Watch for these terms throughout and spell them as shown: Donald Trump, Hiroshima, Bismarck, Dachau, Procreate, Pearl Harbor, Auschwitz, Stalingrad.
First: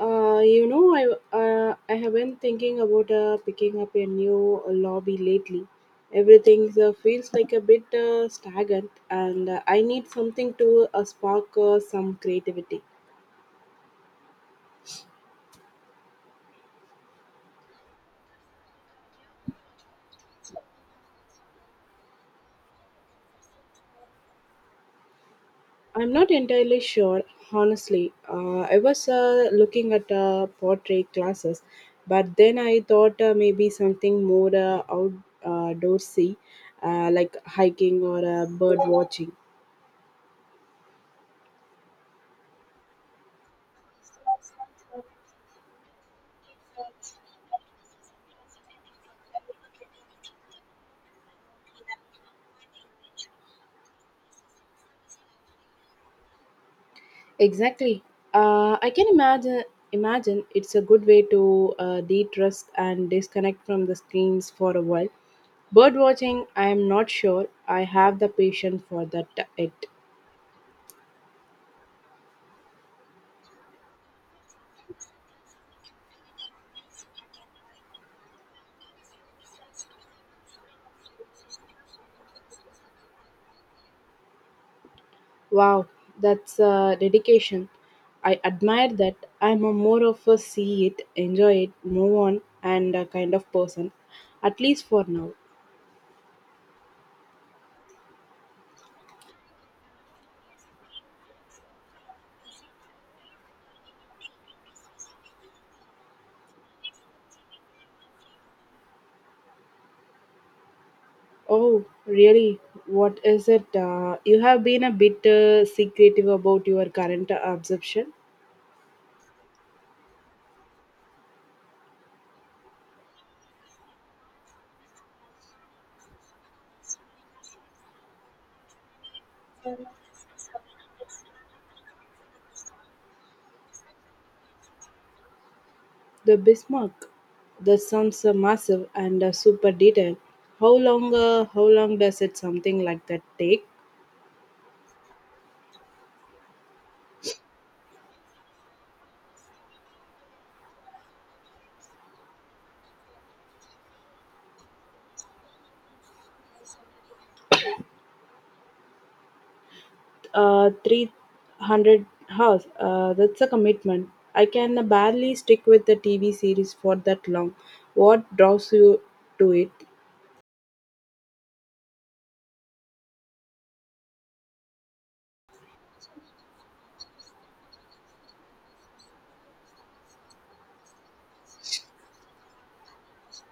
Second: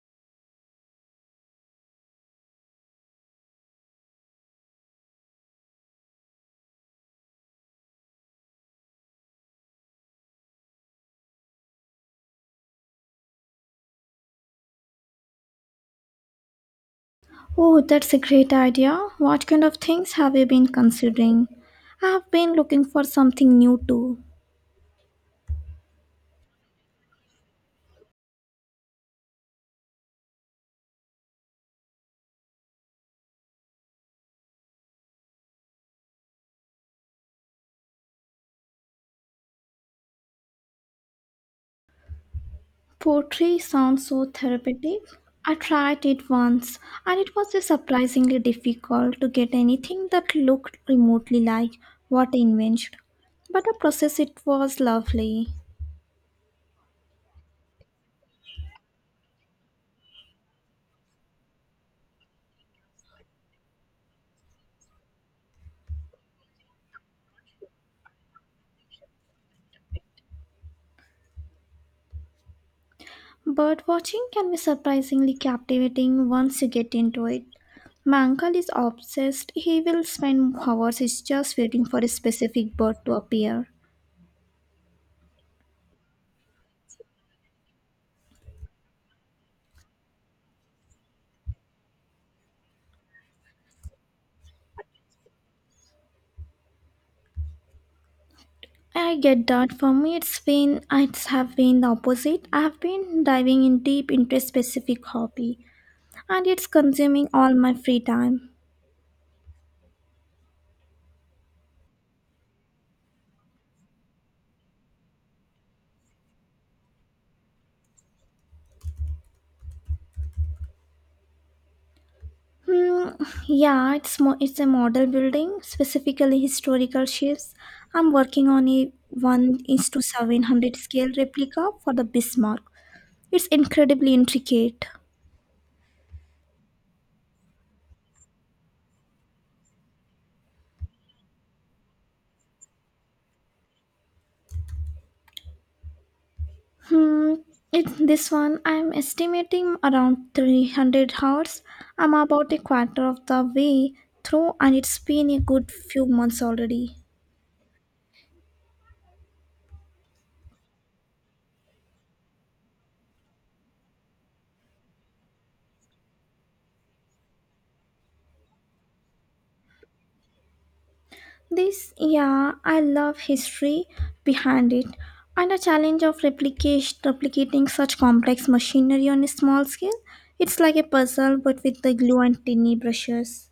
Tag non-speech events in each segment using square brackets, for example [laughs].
I have been thinking about picking up a new lobby lately. Everything feels like a bit stagnant, and I need something to spark some creativity. Oh, that's a great idea. What kind of things have you been considering? I've been looking for something new too. I'm not entirely sure, honestly. I was looking at portrait classes, but then I thought maybe something more outdoorsy, like hiking or bird watching. Poetry sounds so therapeutic. I tried it once and it was surprisingly difficult to get anything that looked remotely like what I imagined. But the process it was lovely. Exactly. I can imagine it's a good way to de-trust and disconnect from the screens for a while. Bird watching, I am not sure I have the patience for that yet. Bird watching can be surprisingly captivating once you get into it. My uncle is obsessed. He will spend hours just waiting for a specific bird to appear. Wow, that's dedication. I admire that. I'm a more of a see it, enjoy it, move on, and a kind of person, at least for now. I get that. For me, it's been I have been the opposite. I have been diving in deep into a specific hobby, and it's consuming all my free time. Oh, really? What is it? You have been a bit secretive about your current absorption. Hmm, yeah, it's a model building, specifically historical shifts. I'm working on a one is to 700 scale replica for the Bismarck. It's incredibly intricate. The Bismarck, that sounds massive and super detailed. How long? How long does it something like that take? Hmm, this one I'm estimating around 300 hours. I'm about a quarter of the way through, and it's been a good few months already. 300 hours. That's a commitment. I can barely stick with the TV series for that long. What draws you to it? Yeah, I love history behind it and the challenge of replicating such complex machinery on a small scale. It's like a puzzle but with the glue and tiny brushes.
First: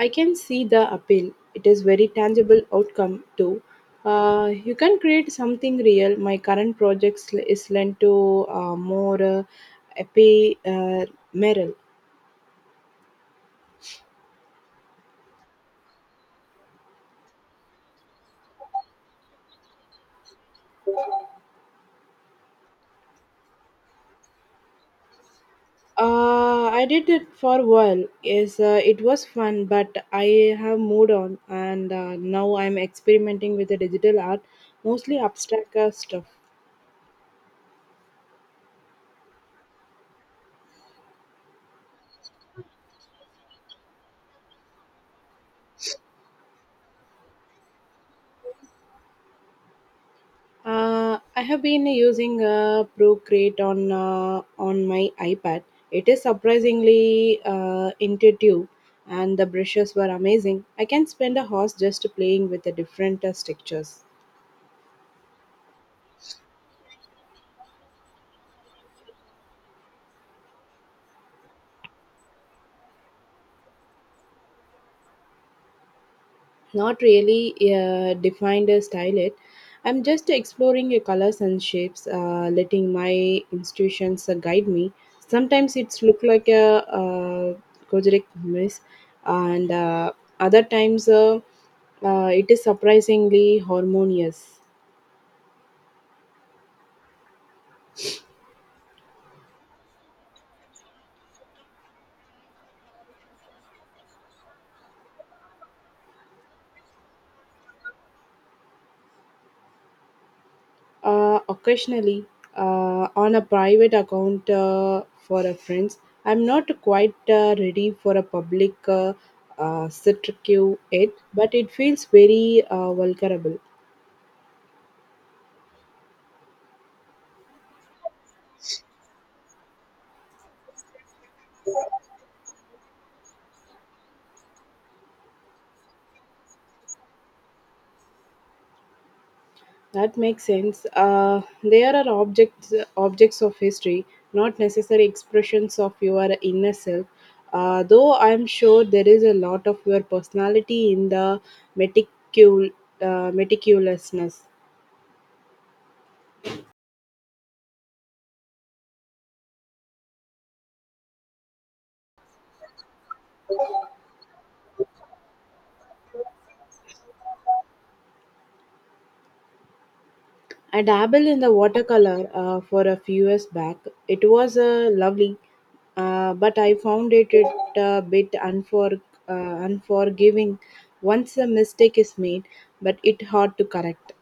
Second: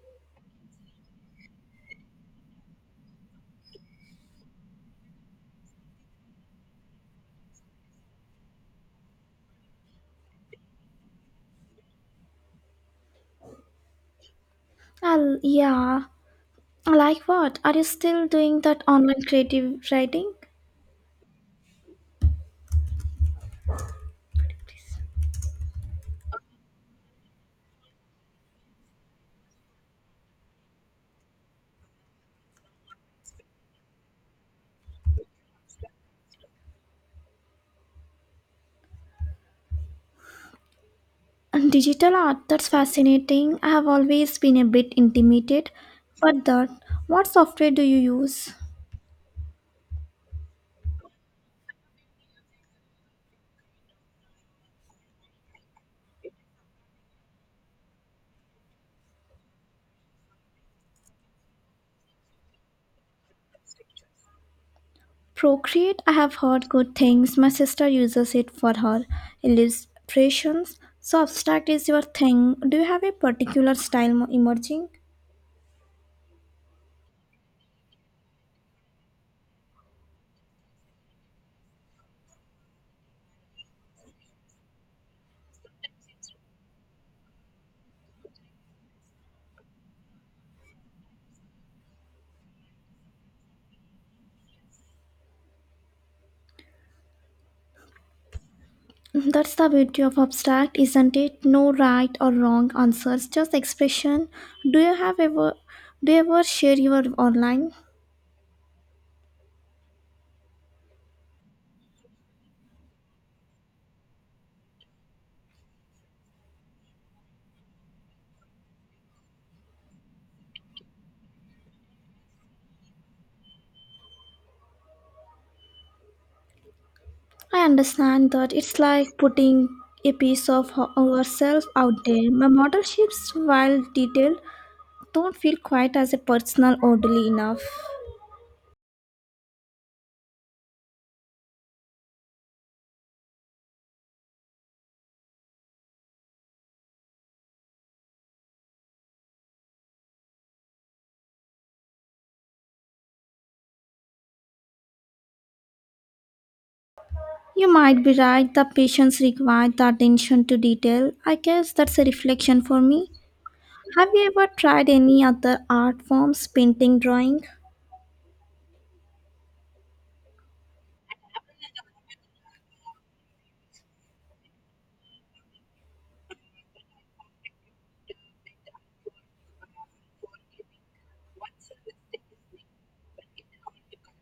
I can see the appeal. It is very tangible outcome too. You can create something real. My current projects is lent to more epi Merrill. Yeah, like what? Are you still doing that online creative writing? I did it for a while. Yes, it was fun, but I have moved on, and now I'm experimenting with the digital art, mostly abstract stuff. And digital art, that's fascinating. I have always been a bit intimidated. But that, what software do you use? I have been using Procreate on my iPad. It is surprisingly intuitive, and the brushes were amazing. I can spend a hours just playing with the different textures. Procreate, I have heard good things. My sister uses it for her illustrations. So, abstract is your thing. Do you have a particular style emerging? Not really defined a style it. I'm just exploring your colors and shapes, letting my institutions guide me. Sometimes it's look like a Kojic mess, and other times it is surprisingly harmonious. [laughs] That's the beauty of abstract, isn't it? No right or wrong answers, just expression. Do you have ever do you ever share your online? Occasionally, on a private account for a friends. I'm not quite ready for a public sit queue yet, but it feels very vulnerable. I understand that it's like putting a piece of ourselves out there. My model shapes, while detailed, don't feel quite as a personal orderly enough. That makes sense. They are objects of history, not necessary expressions of your inner self. Though I'm sure there is a lot of your personality in the meticul- meticulousness. You might be right, the patients require the attention to detail. I guess that's a reflection for me. Have you ever tried any other art forms, painting, drawing? I dabbled in the watercolor for a few years back. It was lovely, but I found it a bit uh, unforgiving once a mistake is made, but it hard to correct.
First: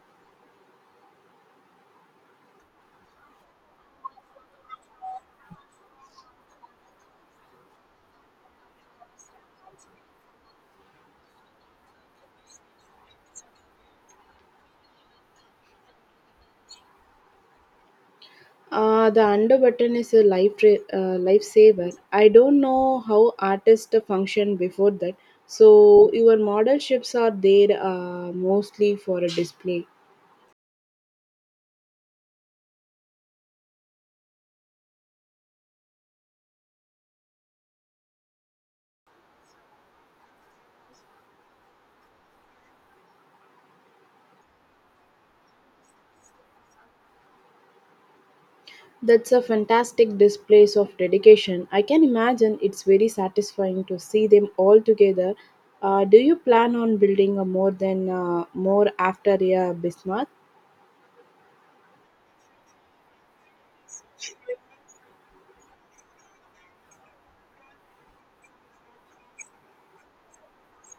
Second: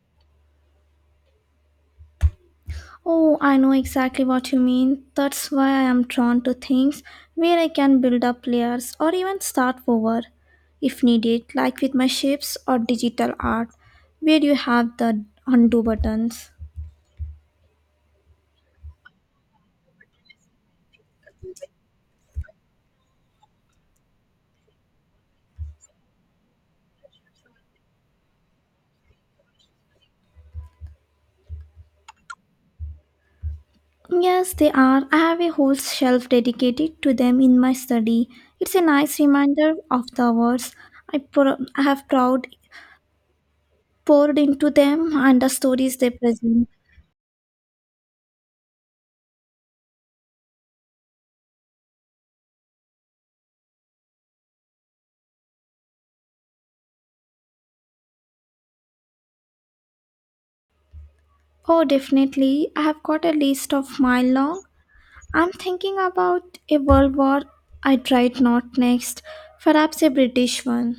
Oh, I know exactly what you mean. That's why I am drawn to things where I can build up layers or even start over if needed, like with my shapes or digital art, where you have the undo buttons. The under button is a lifesaver. I don't know how artists function before that. So your model ships are there mostly for a display. Yes, they are. I have a whole shelf dedicated to them in my study. It's a nice reminder of the words I, pour, I have proud poured into them and the stories they present. That's a fantastic display of dedication. I can imagine it's very satisfying to see them all together. Do you plan on building a more than more after a Bismarck? Oh, definitely. I have got a list of mile long. I'm thinking about a world war I'd write not next, perhaps a British one.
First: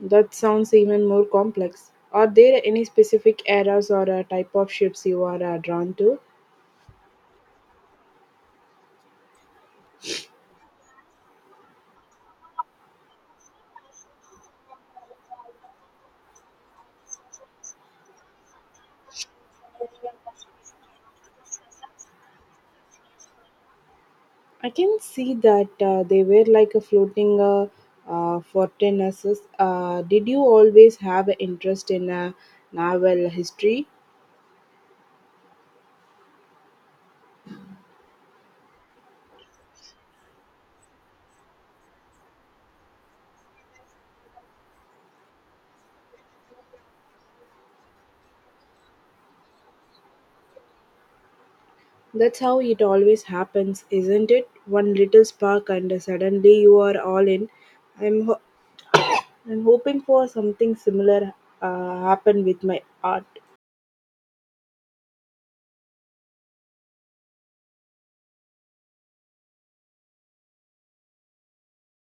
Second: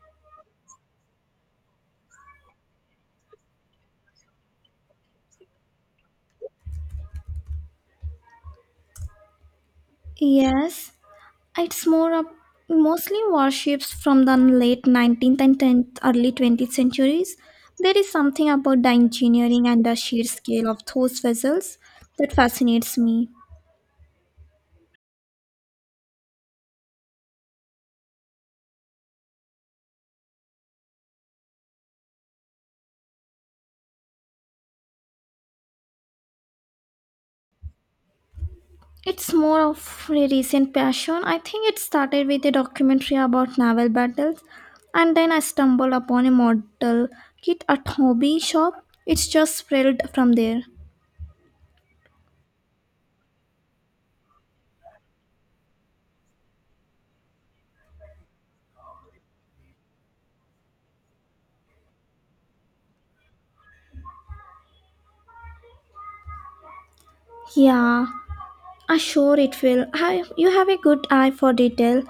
That sounds even more complex. Are there any specific eras or type of ships you are drawn to? Yes. It's more of mostly warships from the late 19th and 10th, early 20th centuries. There is something about the engineering and the sheer scale of those vessels that fascinates me. I can see that they were like a floating fortresses. Did you always have an interest in naval history? It's more of a recent passion. I think it started with a documentary about naval battles, and then I stumbled upon a model kit at hobby shop. It's just spread from there. That's how it always happens, isn't it? One little spark, and suddenly you are all in. I'm, ho- [coughs] I'm hoping for something similar happen with my art. Yeah, ah, sure it will. You have a good eye for detail.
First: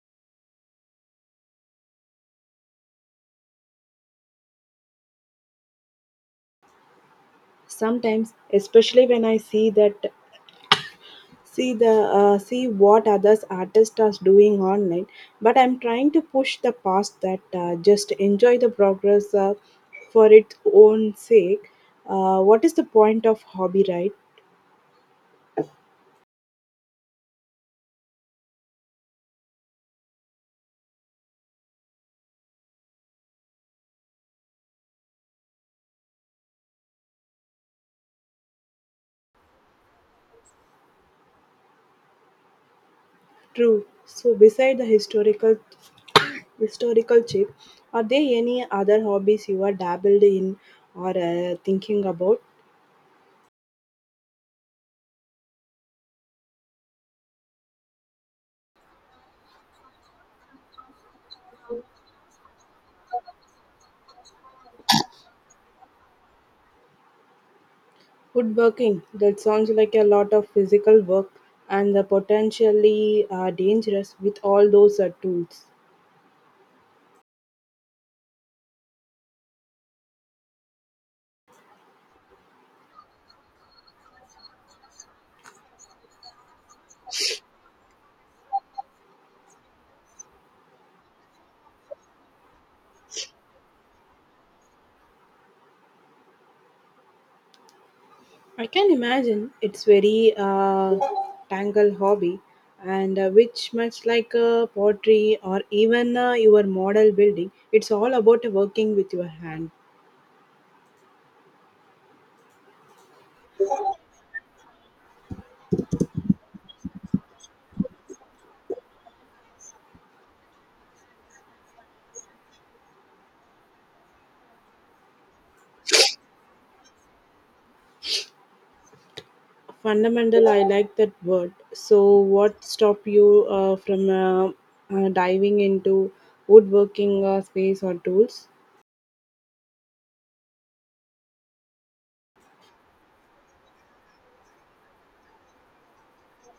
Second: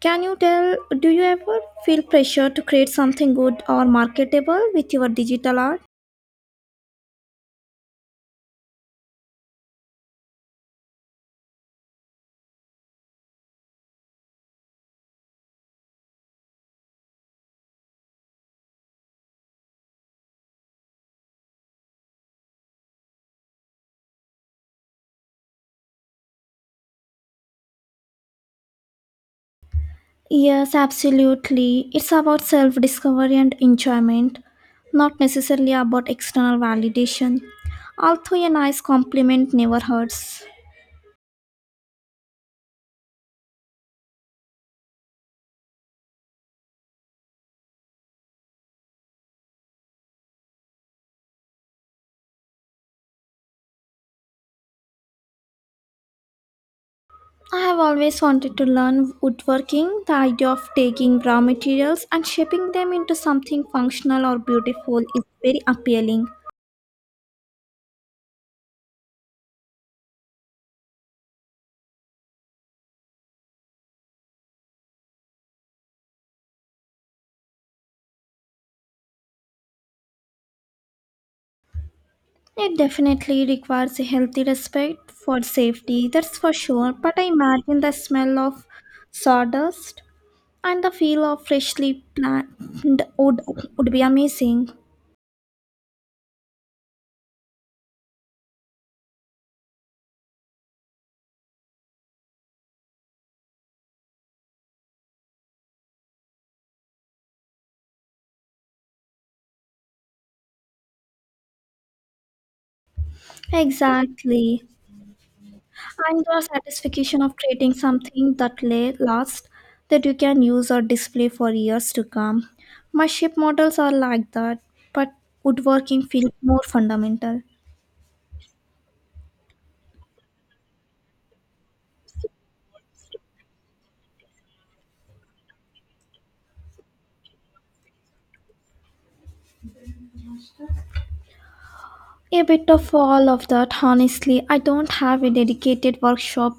Do you ever feel pressure to create something good or marketable with your digital art? Sometimes, especially when I see the see what others artists are doing online, but I'm trying to push the past that just enjoy the progress for its own sake. What is the point of hobby, right? Yes, absolutely. It's about self discovery and enjoyment, not necessarily about external validation. Although a nice compliment never hurts. True. So beside the historical chip, are there any other hobbies you are dabbled in or thinking about? I have always wanted to learn woodworking, the idea of taking raw materials and shaping them into something functional or beautiful is very appealing. Woodworking. That sounds like a lot of physical work and the potentially dangerous with all those tools. It definitely requires a healthy respect for safety, that's for sure. But I imagine the smell of sawdust and the feel of freshly planted wood would be amazing. I can imagine it's very tangle hobby, and which much like pottery or even your model building, it's all about working with your hand. Exactly. And the satisfaction of creating something that lasts that you can use or display for years to come. My ship models are like that, but woodworking feels more fundamental. Fundamental, I like that word. So, what stopped you from diving into woodworking space or tools? A bit of all of that, honestly. I don't have a dedicated workshop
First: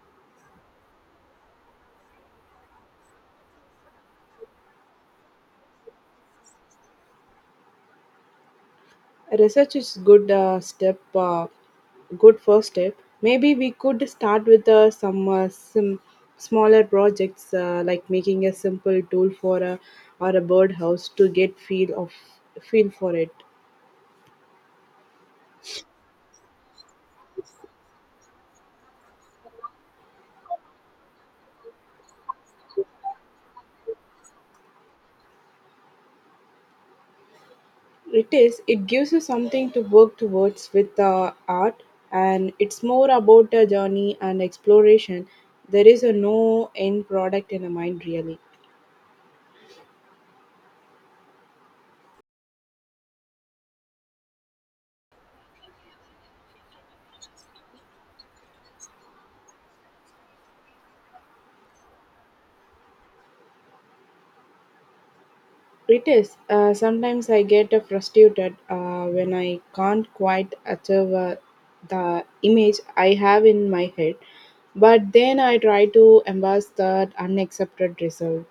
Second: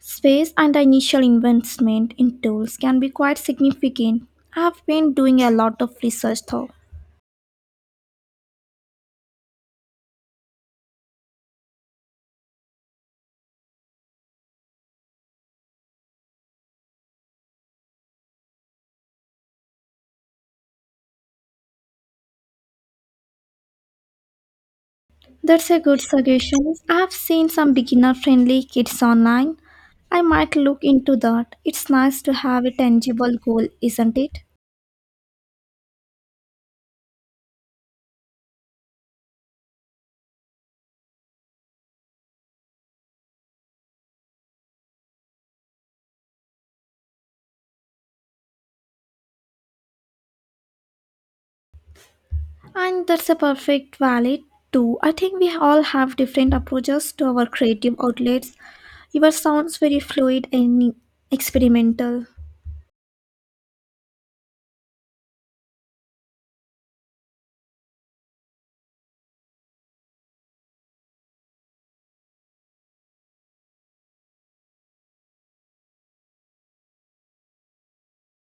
space and the initial investment in tools can be quite significant. I've been doing a lot of research though. Research is good step, good first step. Maybe we could start with some smaller projects like making a simple tool for a or a birdhouse to get feel for it. That's a good suggestion. I've seen some beginner friendly kits online. I might look into that. It's nice to have a tangible goal, isn't it? It is. It gives you something to work towards with the art, and it's more about a journey and exploration. There is a no end product in the mind, really. And that's a perfect valid too. I think we all have different approaches to our creative outlets. Yours sounds very fluid and experimental. It is. Sometimes I get frustrated when I can't quite achieve the image I have in my head, but then I try to embrace that unaccepted result.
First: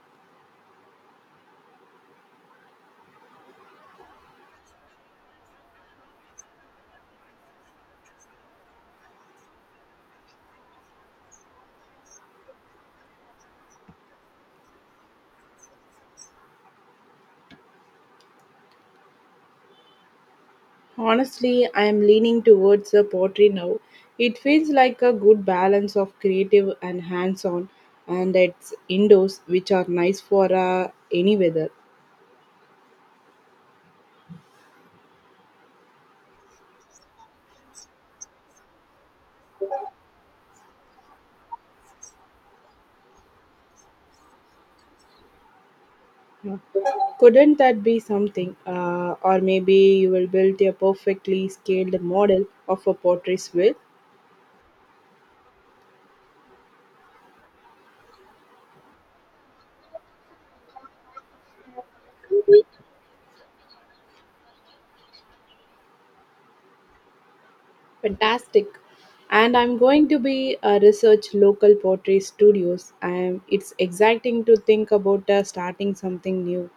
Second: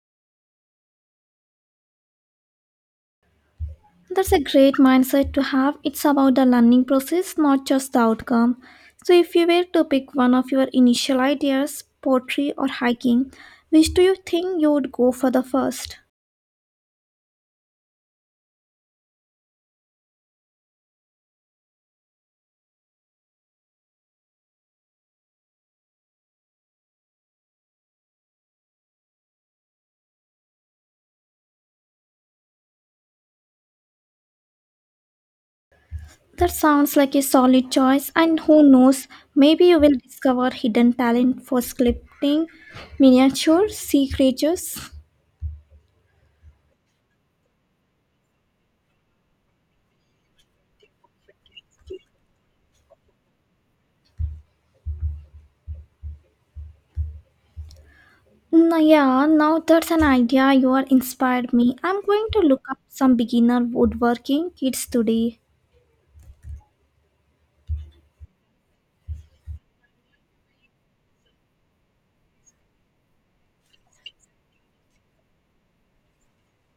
That's a great mindset to have. It's about the learning process, not just the outcome. So, if you were to pick one of your initial ideas, pottery or hiking, which do you think you would go for the first? Honestly, I am leaning towards the pottery now. It feels like a good balance of creative and hands on, and it's indoors, which are nice for any weather. That sounds like a solid choice, and who knows, maybe you will discover hidden talent for sculpting miniature sea creatures. Yeah. Couldn't that be something? Or maybe you will build a perfectly scaled model of a pottery wheel. Yeah, now that's an idea you are inspired me. I'm going to look up some beginner woodworking kits today. Fantastic. And I'm going to be research local pottery studios. And it's exciting to think about starting something new.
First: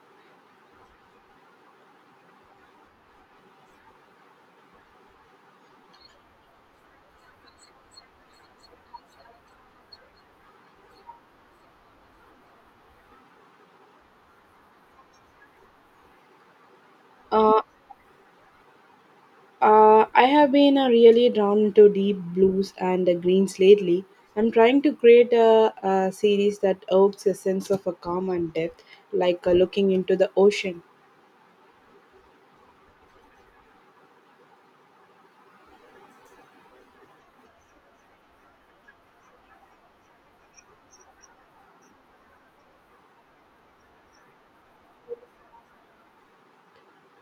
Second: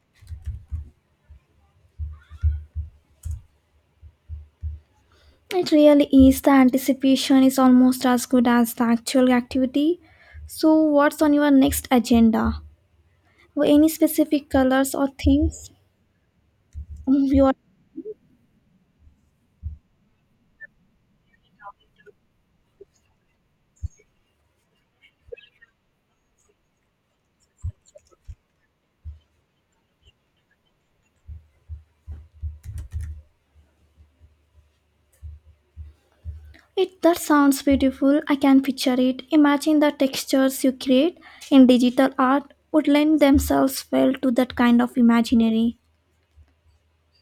It really is. The anticipation is almost as good as the actual activity. So, what's on your next agenda? Any specific colors or themes? [laughs] Mm, You are, Uh, I have been really drawn to deep blues and the greens lately. I'm trying to create a series that evokes a sense of a calm and depth, like looking into the ocean. it that sounds beautiful. I can picture it. Imagine the textures you create in digital art would lend themselves well to that kind of imaginary.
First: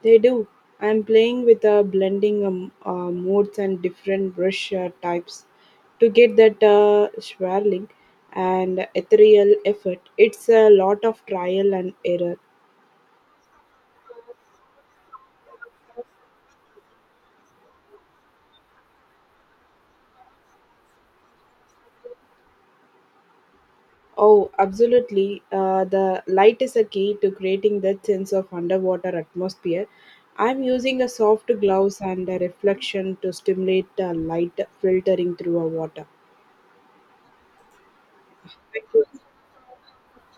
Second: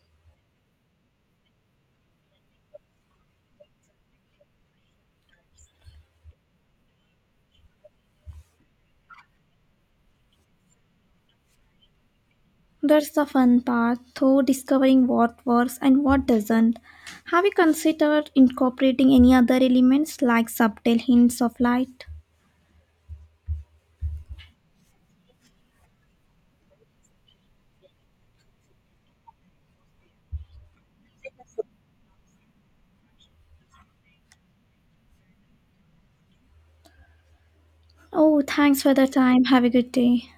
They do. I'm playing with a blending modes and different brush types to get that swirling and ethereal effect. It's a lot of trial and error. That's the fun part, though discovering what works and what doesn't. Have you considered incorporating any other elements like subtle hints of light? Oh, absolutely. The light is a key to creating that sense of underwater atmosphere. I'm using a soft gloves and a reflection to stimulate light filtering through a water. Oh, thanks for the time. Have a good day.